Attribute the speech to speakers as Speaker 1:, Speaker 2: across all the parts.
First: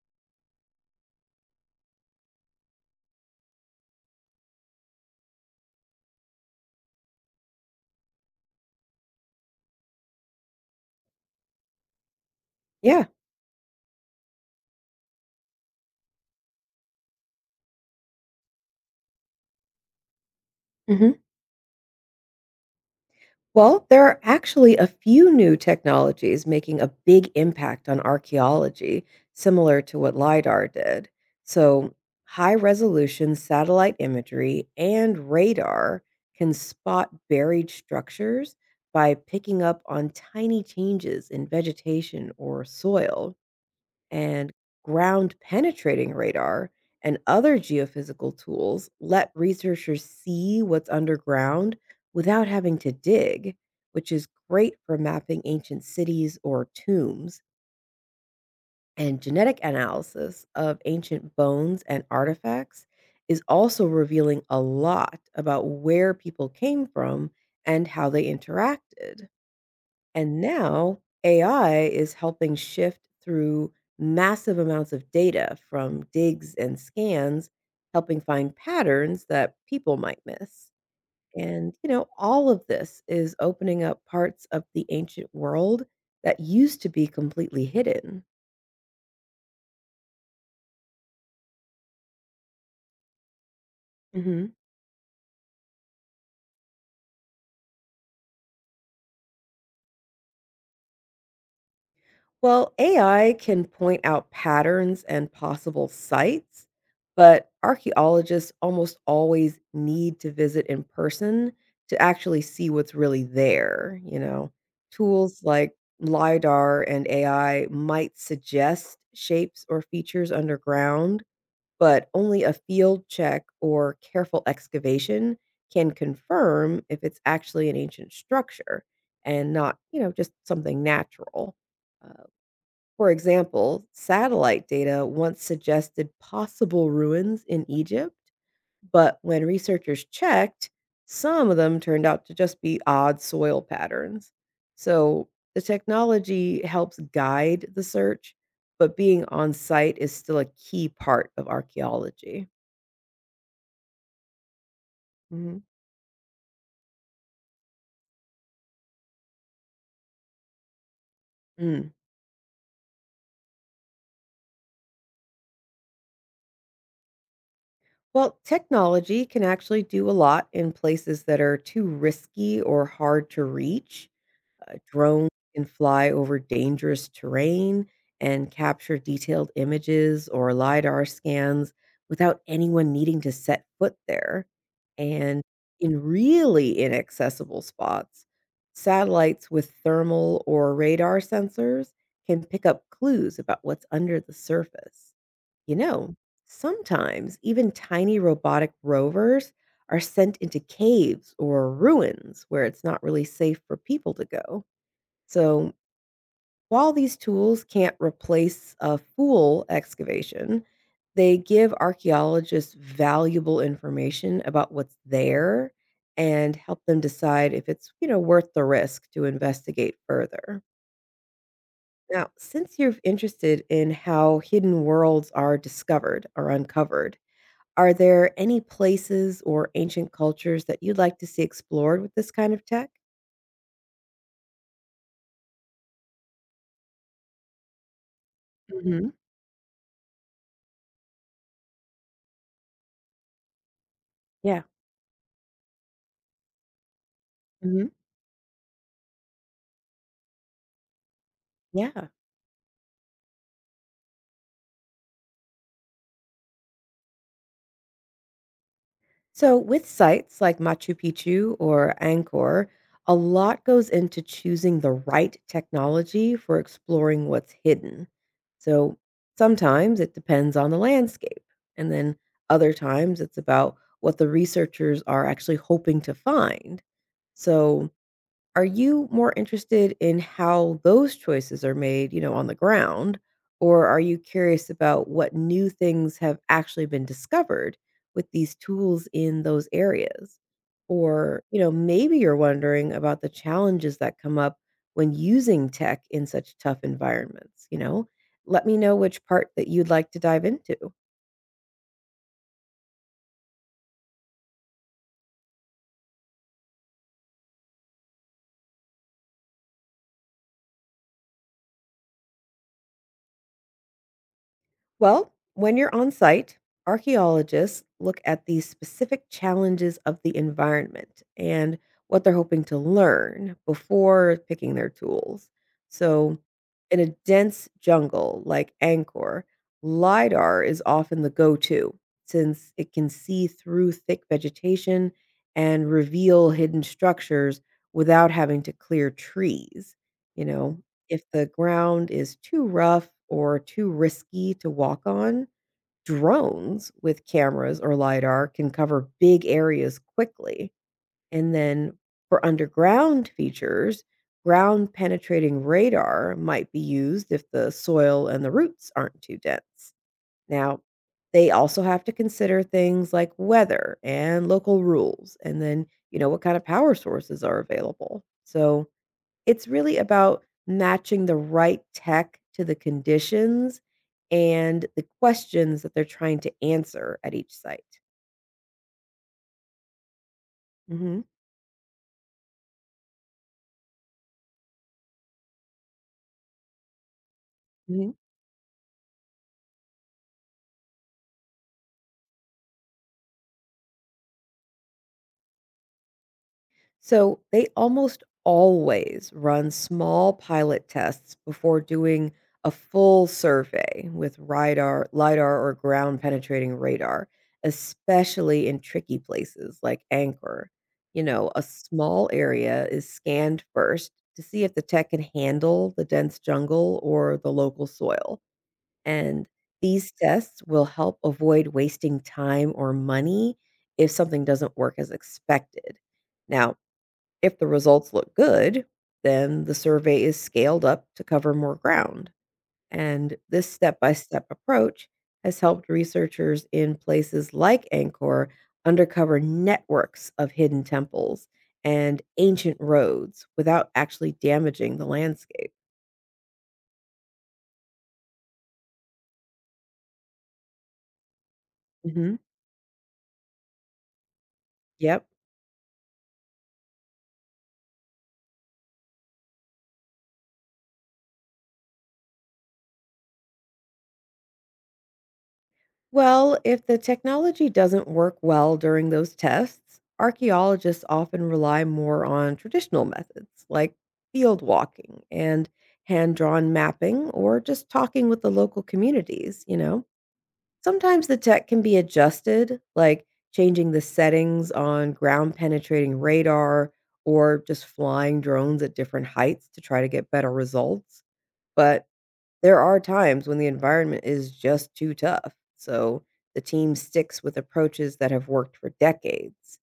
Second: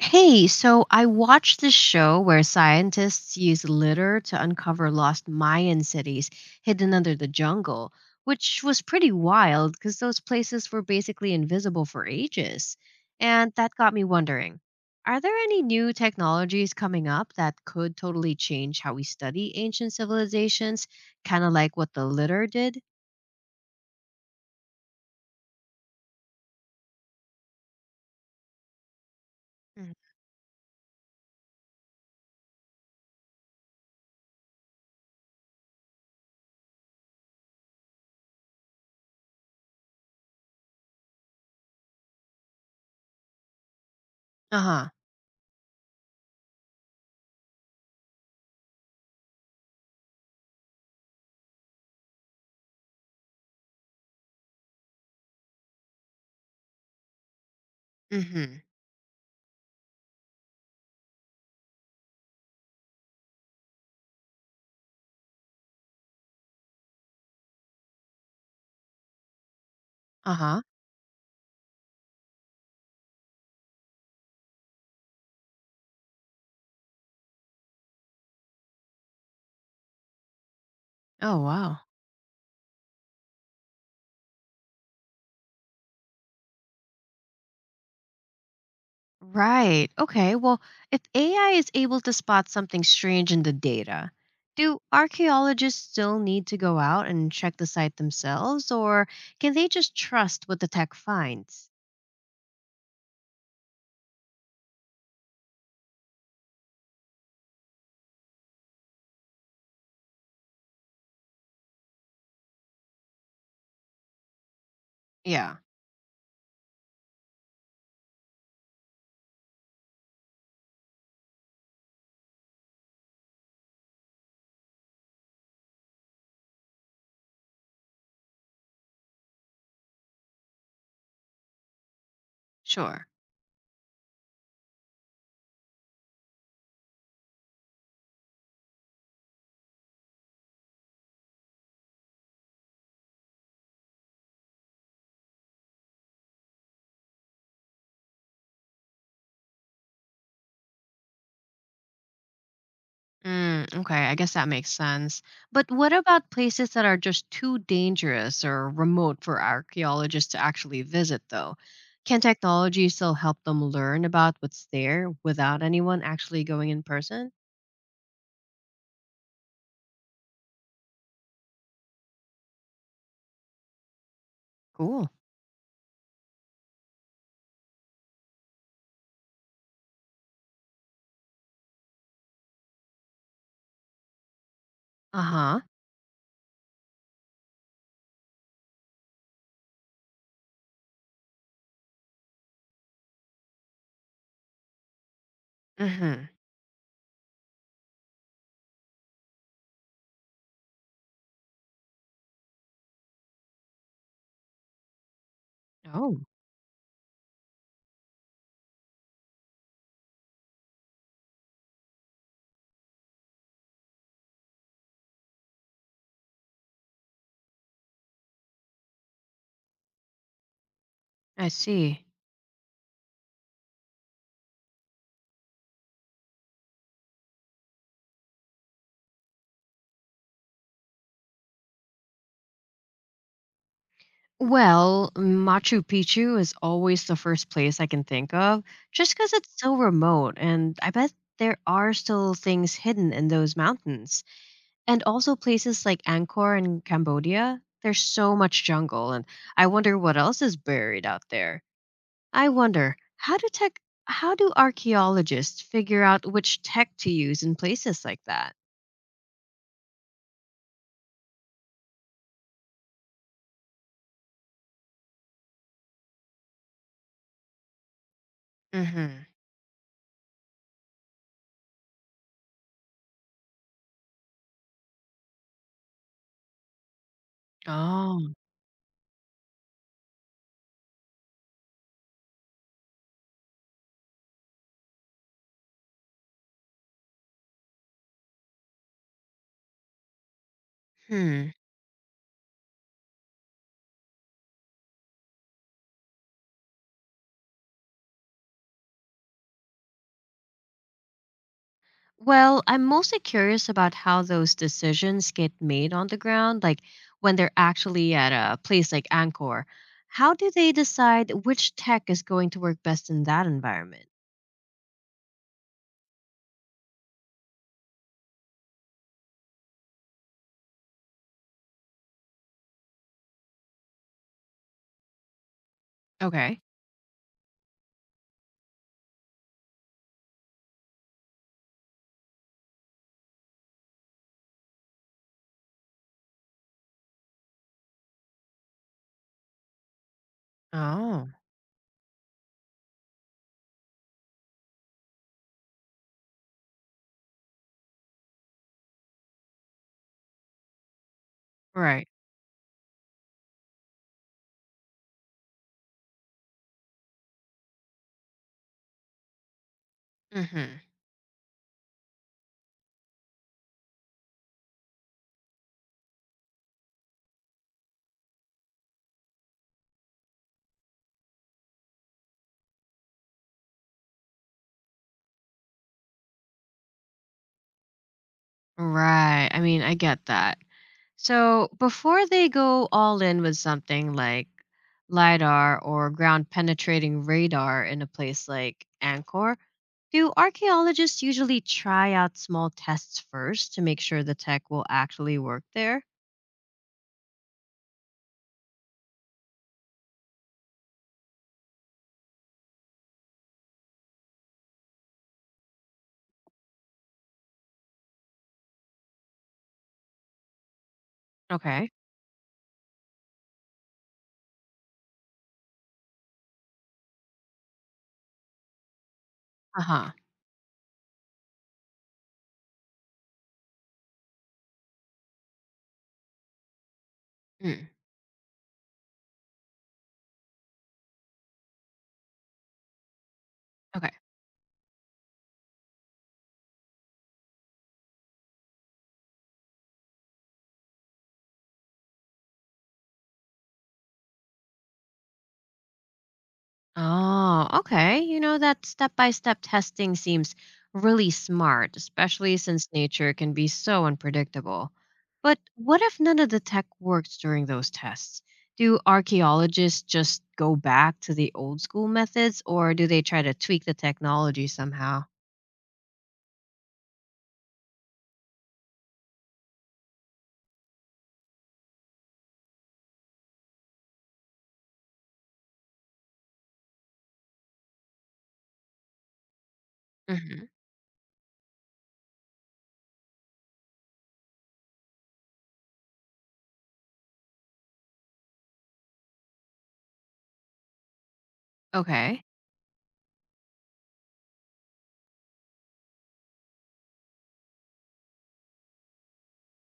Speaker 1: Hey, so I watched this show where scientists use litter to uncover lost Mayan cities hidden under the jungle, which was pretty wild because those places were basically invisible for ages.
Speaker 2: Yeah.
Speaker 1: And that got me wondering, are there any new technologies coming up that could totally change how we study ancient civilizations?
Speaker 2: Mhm.
Speaker 1: Kind of like what the litter did?
Speaker 2: Well, there are actually a few new technologies making a big impact on archaeology, similar to what LIDAR did. So, High resolution satellite imagery and radar can spot buried structures by picking up on tiny changes in vegetation or soil. And
Speaker 1: Uh huh.
Speaker 2: ground penetrating radar and other geophysical tools let researchers see what's underground without having to dig, which is great for mapping ancient cities or tombs.
Speaker 1: Mm hmm.
Speaker 2: And genetic analysis of ancient bones and artifacts is also revealing a lot about where people came from and how they interacted.
Speaker 1: Uh
Speaker 2: And
Speaker 1: huh.
Speaker 2: now AI is helping shift through massive amounts of data from digs and scans, helping find patterns that people might miss.
Speaker 1: Oh, wow.
Speaker 2: All of this is opening up parts of the ancient world that used to be completely hidden.
Speaker 1: Right. Okay. Well, if AI is able to spot something strange in the data, do archaeologists still need to go out and check the site themselves, or can they just trust what the tech finds?
Speaker 2: Well, AI can point out patterns and possible sites, but archaeologists almost always need to visit in person to actually see what's really there. Tools
Speaker 1: Yeah,
Speaker 2: like LIDAR and AI might suggest shapes or features underground, but only a field check or careful excavation can confirm if it's actually an ancient structure and not just something natural. Uh,
Speaker 1: sure.
Speaker 2: for example, satellite data once suggested possible ruins in Egypt, but when researchers checked, some of them turned out to just be odd soil patterns. So the technology helps guide the search, but being on site is still a key part of archaeology.
Speaker 1: Mm, okay, I guess that makes sense.
Speaker 2: hmm
Speaker 1: But what about places that are just too dangerous or remote for archaeologists to actually visit, though?
Speaker 2: Mm.
Speaker 1: Can technology still help them learn about what's there without anyone actually going in person?
Speaker 2: Well, technology can actually do a lot in places that are too risky or hard to reach.
Speaker 1: Cool.
Speaker 2: Drones can fly over dangerous terrain and capture detailed images or LiDAR scans without anyone needing to set foot there.
Speaker 1: Uh
Speaker 2: And
Speaker 1: huh.
Speaker 2: in really inaccessible spots, satellites with thermal or radar sensors can pick up clues about what's under the surface. You know,
Speaker 1: Hmm.
Speaker 2: sometimes even tiny robotic rovers are sent into caves or ruins where it's not really safe for people to go. So,
Speaker 1: Oh,
Speaker 2: while these tools can't replace a full excavation, they give archaeologists valuable information about what's there and help them decide if it's worth the risk to investigate further.
Speaker 1: I see.
Speaker 2: Now, since you're interested in how hidden worlds are discovered or uncovered, are there any places or ancient cultures that you'd like to see explored with this kind of tech?
Speaker 1: Well, Machu Picchu is always the first place I can think of,
Speaker 2: Mhm.
Speaker 1: just because it's so remote, and I bet there are still things hidden in those mountains.
Speaker 2: Yeah.
Speaker 1: And also places like Angkor in Cambodia,
Speaker 2: Mhm.
Speaker 1: there's so much jungle, and I wonder what else is buried out there.
Speaker 2: Yeah.
Speaker 1: I wonder, how do archaeologists figure out which tech to use in places like that?
Speaker 2: So, with sites like Machu Picchu or Angkor, a lot goes into choosing the right technology for exploring what's hidden. So,
Speaker 1: Mm-hmm.
Speaker 2: sometimes it depends on the landscape, and then other times it's about what the researchers are actually hoping to find. So,
Speaker 1: Oh.
Speaker 2: are you more interested in how those choices are made, on the ground, or are you curious about what new things have actually been discovered with these tools in those areas? Or,
Speaker 1: Hmm.
Speaker 2: you know, maybe you're wondering about the challenges that come up when using tech in such tough environments, Let me know which part that you'd like to dive into.
Speaker 1: Well, I'm mostly curious about how those decisions get made on the ground, like when they're actually at a place like Angkor. How do they decide which tech is going to work best in that environment?
Speaker 2: Well, when you're on site, archaeologists look at the specific challenges of the environment and what they're hoping to learn before picking their tools. So,
Speaker 1: Okay.
Speaker 2: in a dense jungle like Angkor, LIDAR is often the go to since it can see through thick vegetation and reveal hidden structures without having to clear trees. You know, if
Speaker 1: Oh,
Speaker 2: the ground is too rough or too risky to walk on, drones with cameras or LiDAR can cover big areas quickly. And then
Speaker 1: right.
Speaker 2: for underground features, ground penetrating radar might be used if the soil and the roots aren't too dense.
Speaker 1: Hmm.
Speaker 2: Now, they also have to consider things like weather and local rules, and then what kind of power sources are available. So, it's really about matching the right tech to the conditions and the questions that they're trying to answer at each site.
Speaker 1: Right. I mean, I get that.
Speaker 2: Mhm.
Speaker 1: So before they go all in with something like LIDAR or ground penetrating radar in a place like Angkor, do archaeologists usually try out small tests first to make sure the tech will actually work there?
Speaker 2: So they almost always run small pilot tests before doing a full survey with radar, lidar, or ground penetrating radar, especially in tricky places like Anchor. You know, a
Speaker 1: Okay.
Speaker 2: small area is scanned first to see if the tech can handle the dense jungle or the local soil. And
Speaker 1: Uh
Speaker 2: these
Speaker 1: huh.
Speaker 2: tests will help avoid wasting time or money if something doesn't work as expected. Now, if the
Speaker 1: Mm.
Speaker 2: results look good, then the survey is scaled up to cover more ground. And this step
Speaker 1: Okay.
Speaker 2: by step approach has helped researchers in places like Angkor undercover networks of hidden temples and ancient roads without actually damaging the landscape.
Speaker 1: Oh, okay. That step by step testing seems really smart,
Speaker 2: hmm
Speaker 1: especially since nature can be so unpredictable.
Speaker 2: Yep.
Speaker 1: But what if none of the tech works during those tests? Do archaeologists just go back to the old school methods, or do they try to tweak the technology somehow?
Speaker 2: Well, if the technology doesn't work well during those tests, archaeologists often rely more on traditional methods like field walking and hand drawn mapping or just talking with the local communities, you know.
Speaker 1: Hmm.
Speaker 2: Sometimes the tech can be adjusted, like changing the settings on ground penetrating radar or just flying drones at different heights to try to get better results. But
Speaker 1: Okay.
Speaker 2: there are times when the environment is just too tough, so the team sticks with approaches that have worked for decades.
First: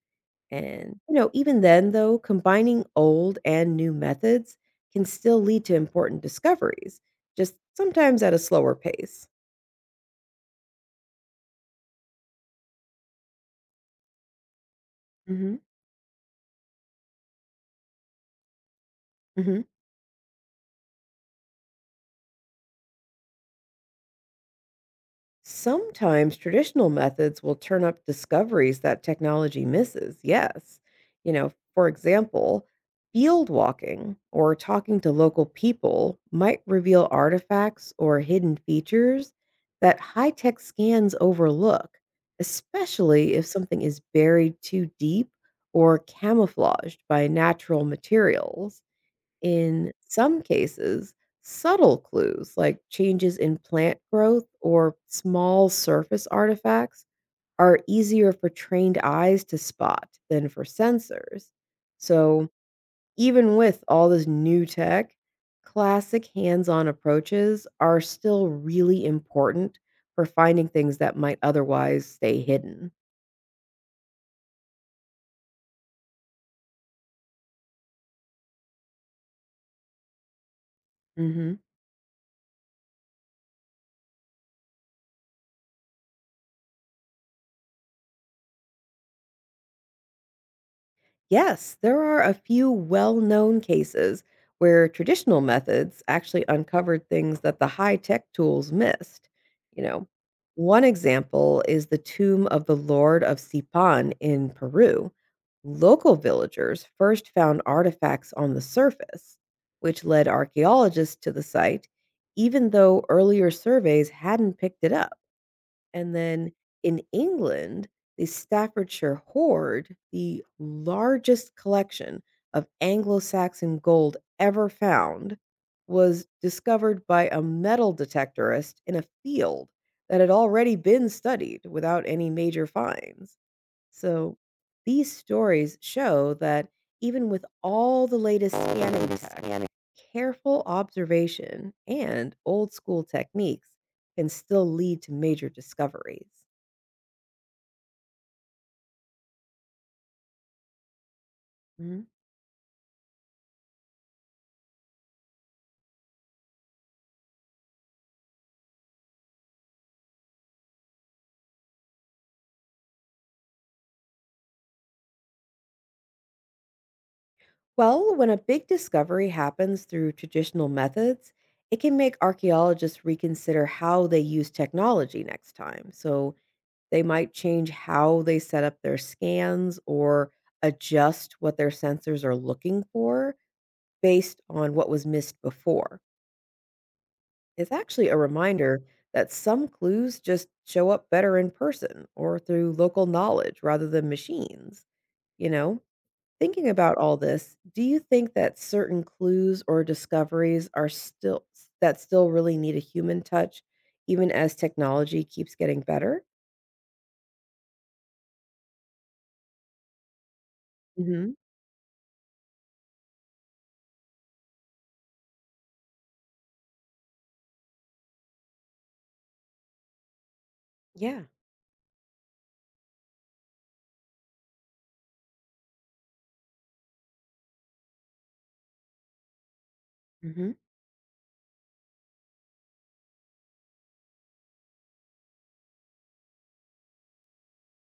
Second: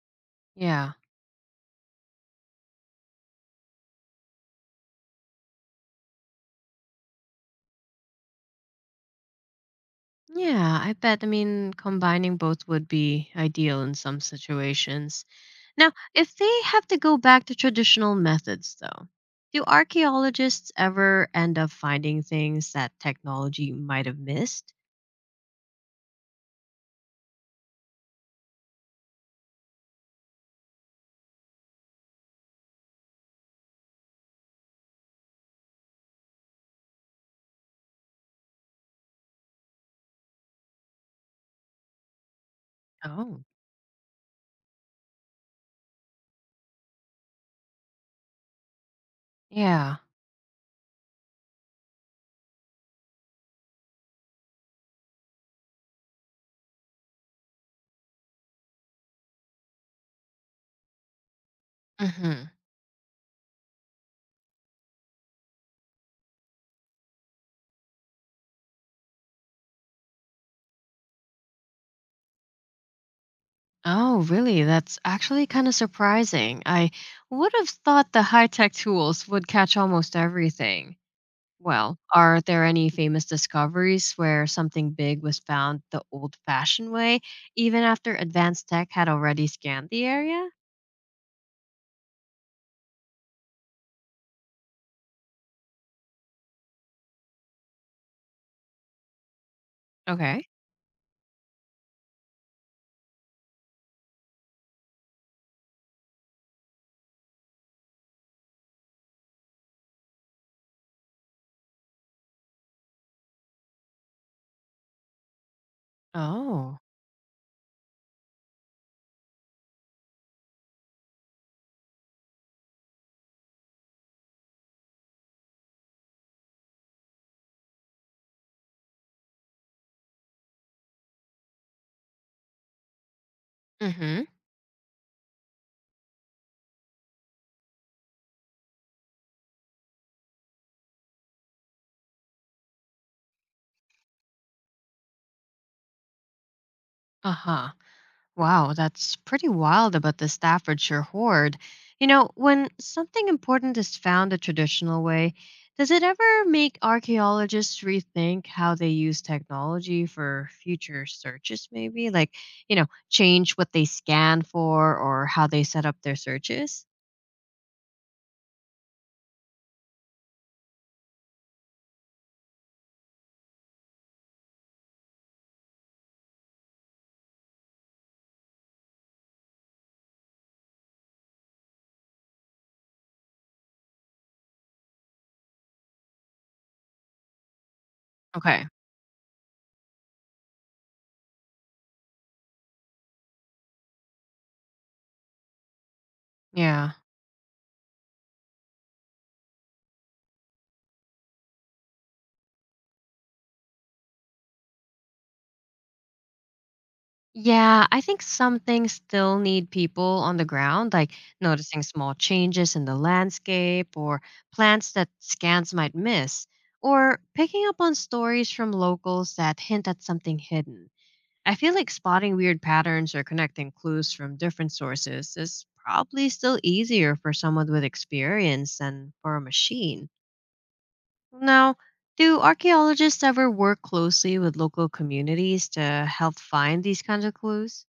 Speaker 1: Yeah.
Speaker 2: Even then, though, combining old and new methods can still lead to important discoveries, just sometimes at a slower pace.
Speaker 1: Yeah, I bet. I mean, combining both would be ideal in some situations.
Speaker 2: hmm
Speaker 1: Now, if they have to go back to traditional methods, though,
Speaker 2: hmm
Speaker 1: do archaeologists ever end up finding things that technology might have missed?
Speaker 2: Sometimes traditional methods will turn up discoveries that technology misses. Yes. You know, for example, field walking or talking to local people might reveal artifacts or hidden features that high tech scans overlook, especially
Speaker 1: Oh.
Speaker 2: if something is buried too deep or camouflaged by natural materials. In
Speaker 1: Yeah.
Speaker 2: some cases, subtle clues like changes in plant growth or small surface artifacts are easier for trained eyes to spot than for sensors.
Speaker 1: Hmm.
Speaker 2: So, even with all this new tech, classic hands on approaches are still really important for finding things that might otherwise stay hidden.
Speaker 1: Oh, really? That's actually kind of surprising. I would have thought the high tech tools would catch almost everything.
Speaker 2: Mhm.
Speaker 1: Well, are there any famous discoveries where something big was found the old fashioned way, even after advanced tech had already scanned the area?
Speaker 2: Yes, there are a few well known cases where traditional methods actually uncovered things that the high tech tools missed. You know,
Speaker 1: Okay.
Speaker 2: one example is the tomb of the Lord of Sipan in Peru. Local villagers first found artifacts on the surface, which led archaeologists to the site, even though earlier surveys hadn't picked it up. And then
Speaker 1: Oh.
Speaker 2: in England, the Staffordshire hoard, the largest collection of Anglo-Saxon gold ever found, was discovered by a metal detectorist in a field that had already been studied without any major finds.
Speaker 1: Mm hmm.
Speaker 2: So these stories show that even with all the latest scanning tech, careful observation and old school techniques can still lead to major discoveries.
Speaker 1: Uh huh. Wow, that's pretty wild about the Staffordshire hoard.
Speaker 2: Mhm.
Speaker 1: When something important is found a traditional way, does it ever make archaeologists rethink how they use technology for future searches, maybe? Like, change what they scan for or how they set up their searches?
Speaker 2: Well, when a big discovery happens through traditional methods, it can make archaeologists reconsider how they use technology next time. So they might change how they set up their scans or adjust what their sensors are looking for based on what was missed before. It's actually a
Speaker 1: Okay.
Speaker 2: reminder that some clues just show up better in person or through local knowledge rather than machines. You know, thinking
Speaker 1: Yeah.
Speaker 2: about all this, do you think that certain clues or discoveries are still that still really need a human touch even as technology keeps getting better?
Speaker 1: Yeah, I think some things still need people on the ground, like
Speaker 2: Mhm.
Speaker 1: noticing small changes in the landscape or plants that scans might miss, or picking up on stories from locals that hint at something hidden.
Speaker 2: Yeah.
Speaker 1: I feel like spotting weird patterns or connecting clues from different sources is probably still easier for someone with experience than for a machine.
Speaker 2: Mhm.
Speaker 1: Now, do archaeologists ever work closely with local communities to help find these kinds of clues?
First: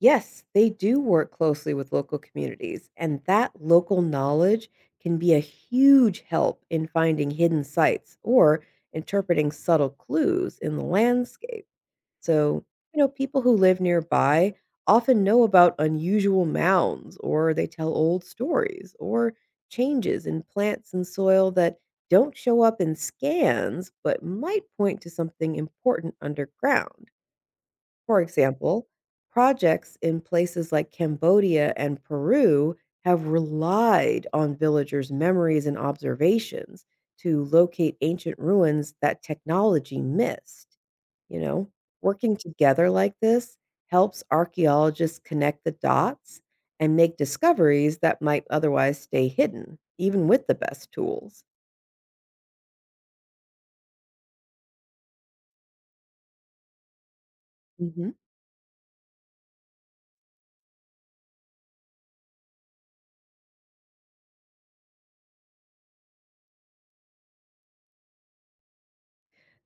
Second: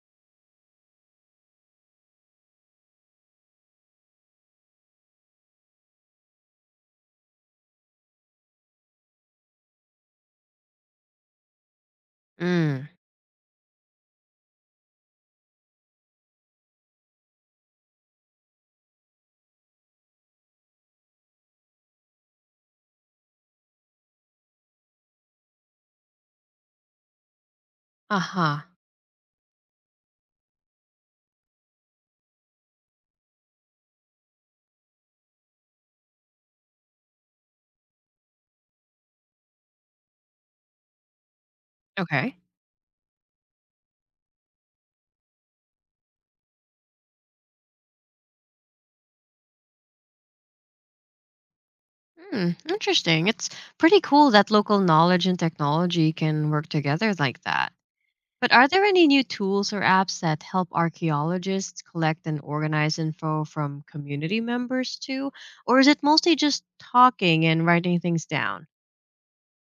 Speaker 2: Yes, they do work closely with local communities, and that local knowledge can be a huge help in finding hidden sites or interpreting subtle clues in the landscape. So,
Speaker 1: Mm.
Speaker 2: you know, people who live nearby often know about unusual mounds, or they tell old stories, or changes in plants and soil that don't show up in scans but might point to something important underground. For
Speaker 1: Uh-huh.
Speaker 2: example, projects in places like Cambodia and Peru have relied on villagers' memories and observations to locate ancient ruins that technology missed. You know,
Speaker 1: Okay.
Speaker 2: working together like this helps archaeologists connect the dots and make discoveries that might otherwise stay hidden, even with the best tools.
Speaker 1: Hmm. Interesting. It's pretty cool that local knowledge and technology can work together like that.
Speaker 2: Mhm.
Speaker 1: But are there any new tools or apps that help archaeologists collect and organize info from community members too? Or is it mostly just talking and writing things down?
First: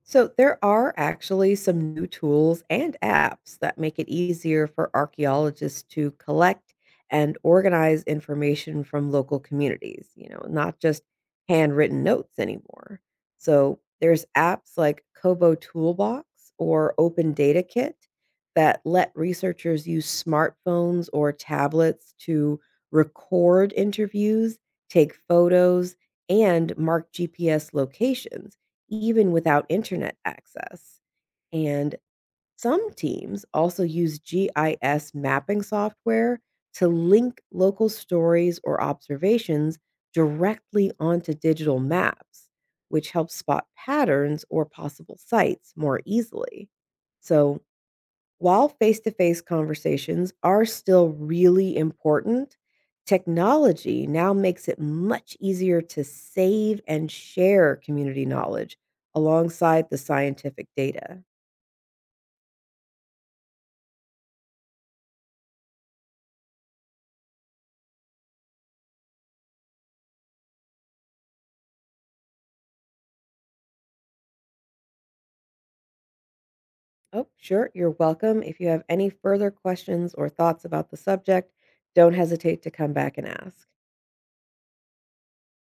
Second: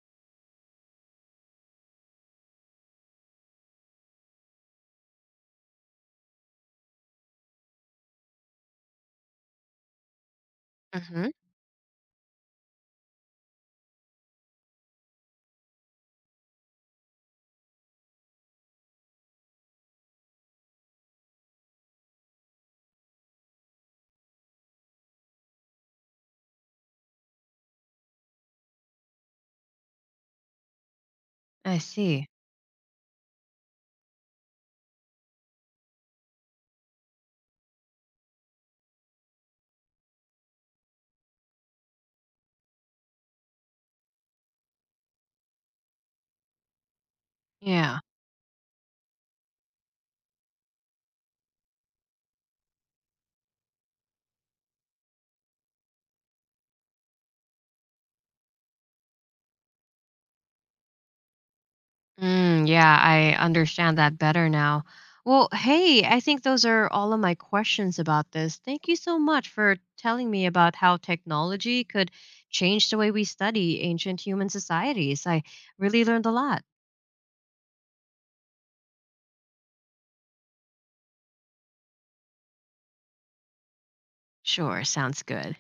Speaker 2: So, there are actually some new tools and apps that make it easier for archaeologists to collect and organize information from local communities, not just
Speaker 1: Mm-hmm.
Speaker 2: handwritten notes anymore. So, there's apps like Kobo Toolbox or Open Data Kit that let researchers use smartphones or tablets to record interviews, take photos, and mark GPS locations even without internet access.
Speaker 1: I
Speaker 2: And
Speaker 1: see.
Speaker 2: some teams also use GIS mapping software to link local stories or observations directly onto digital maps, which helps spot patterns or possible sites more easily. So,
Speaker 1: Yeah.
Speaker 2: while face to face conversations are still really important, technology now makes it much easier to save and share community knowledge alongside the scientific data.
Speaker 1: Mm, yeah, I understand that better now. Well, hey, I think those are all of my questions about this. Thank you so much for telling me about how technology could change the way we study ancient human societies. I really learned a lot.
Speaker 2: Oh, sure, you're welcome. If you have any further questions or thoughts about the subject, don't hesitate to come back and ask.
Speaker 1: Sure, sounds good.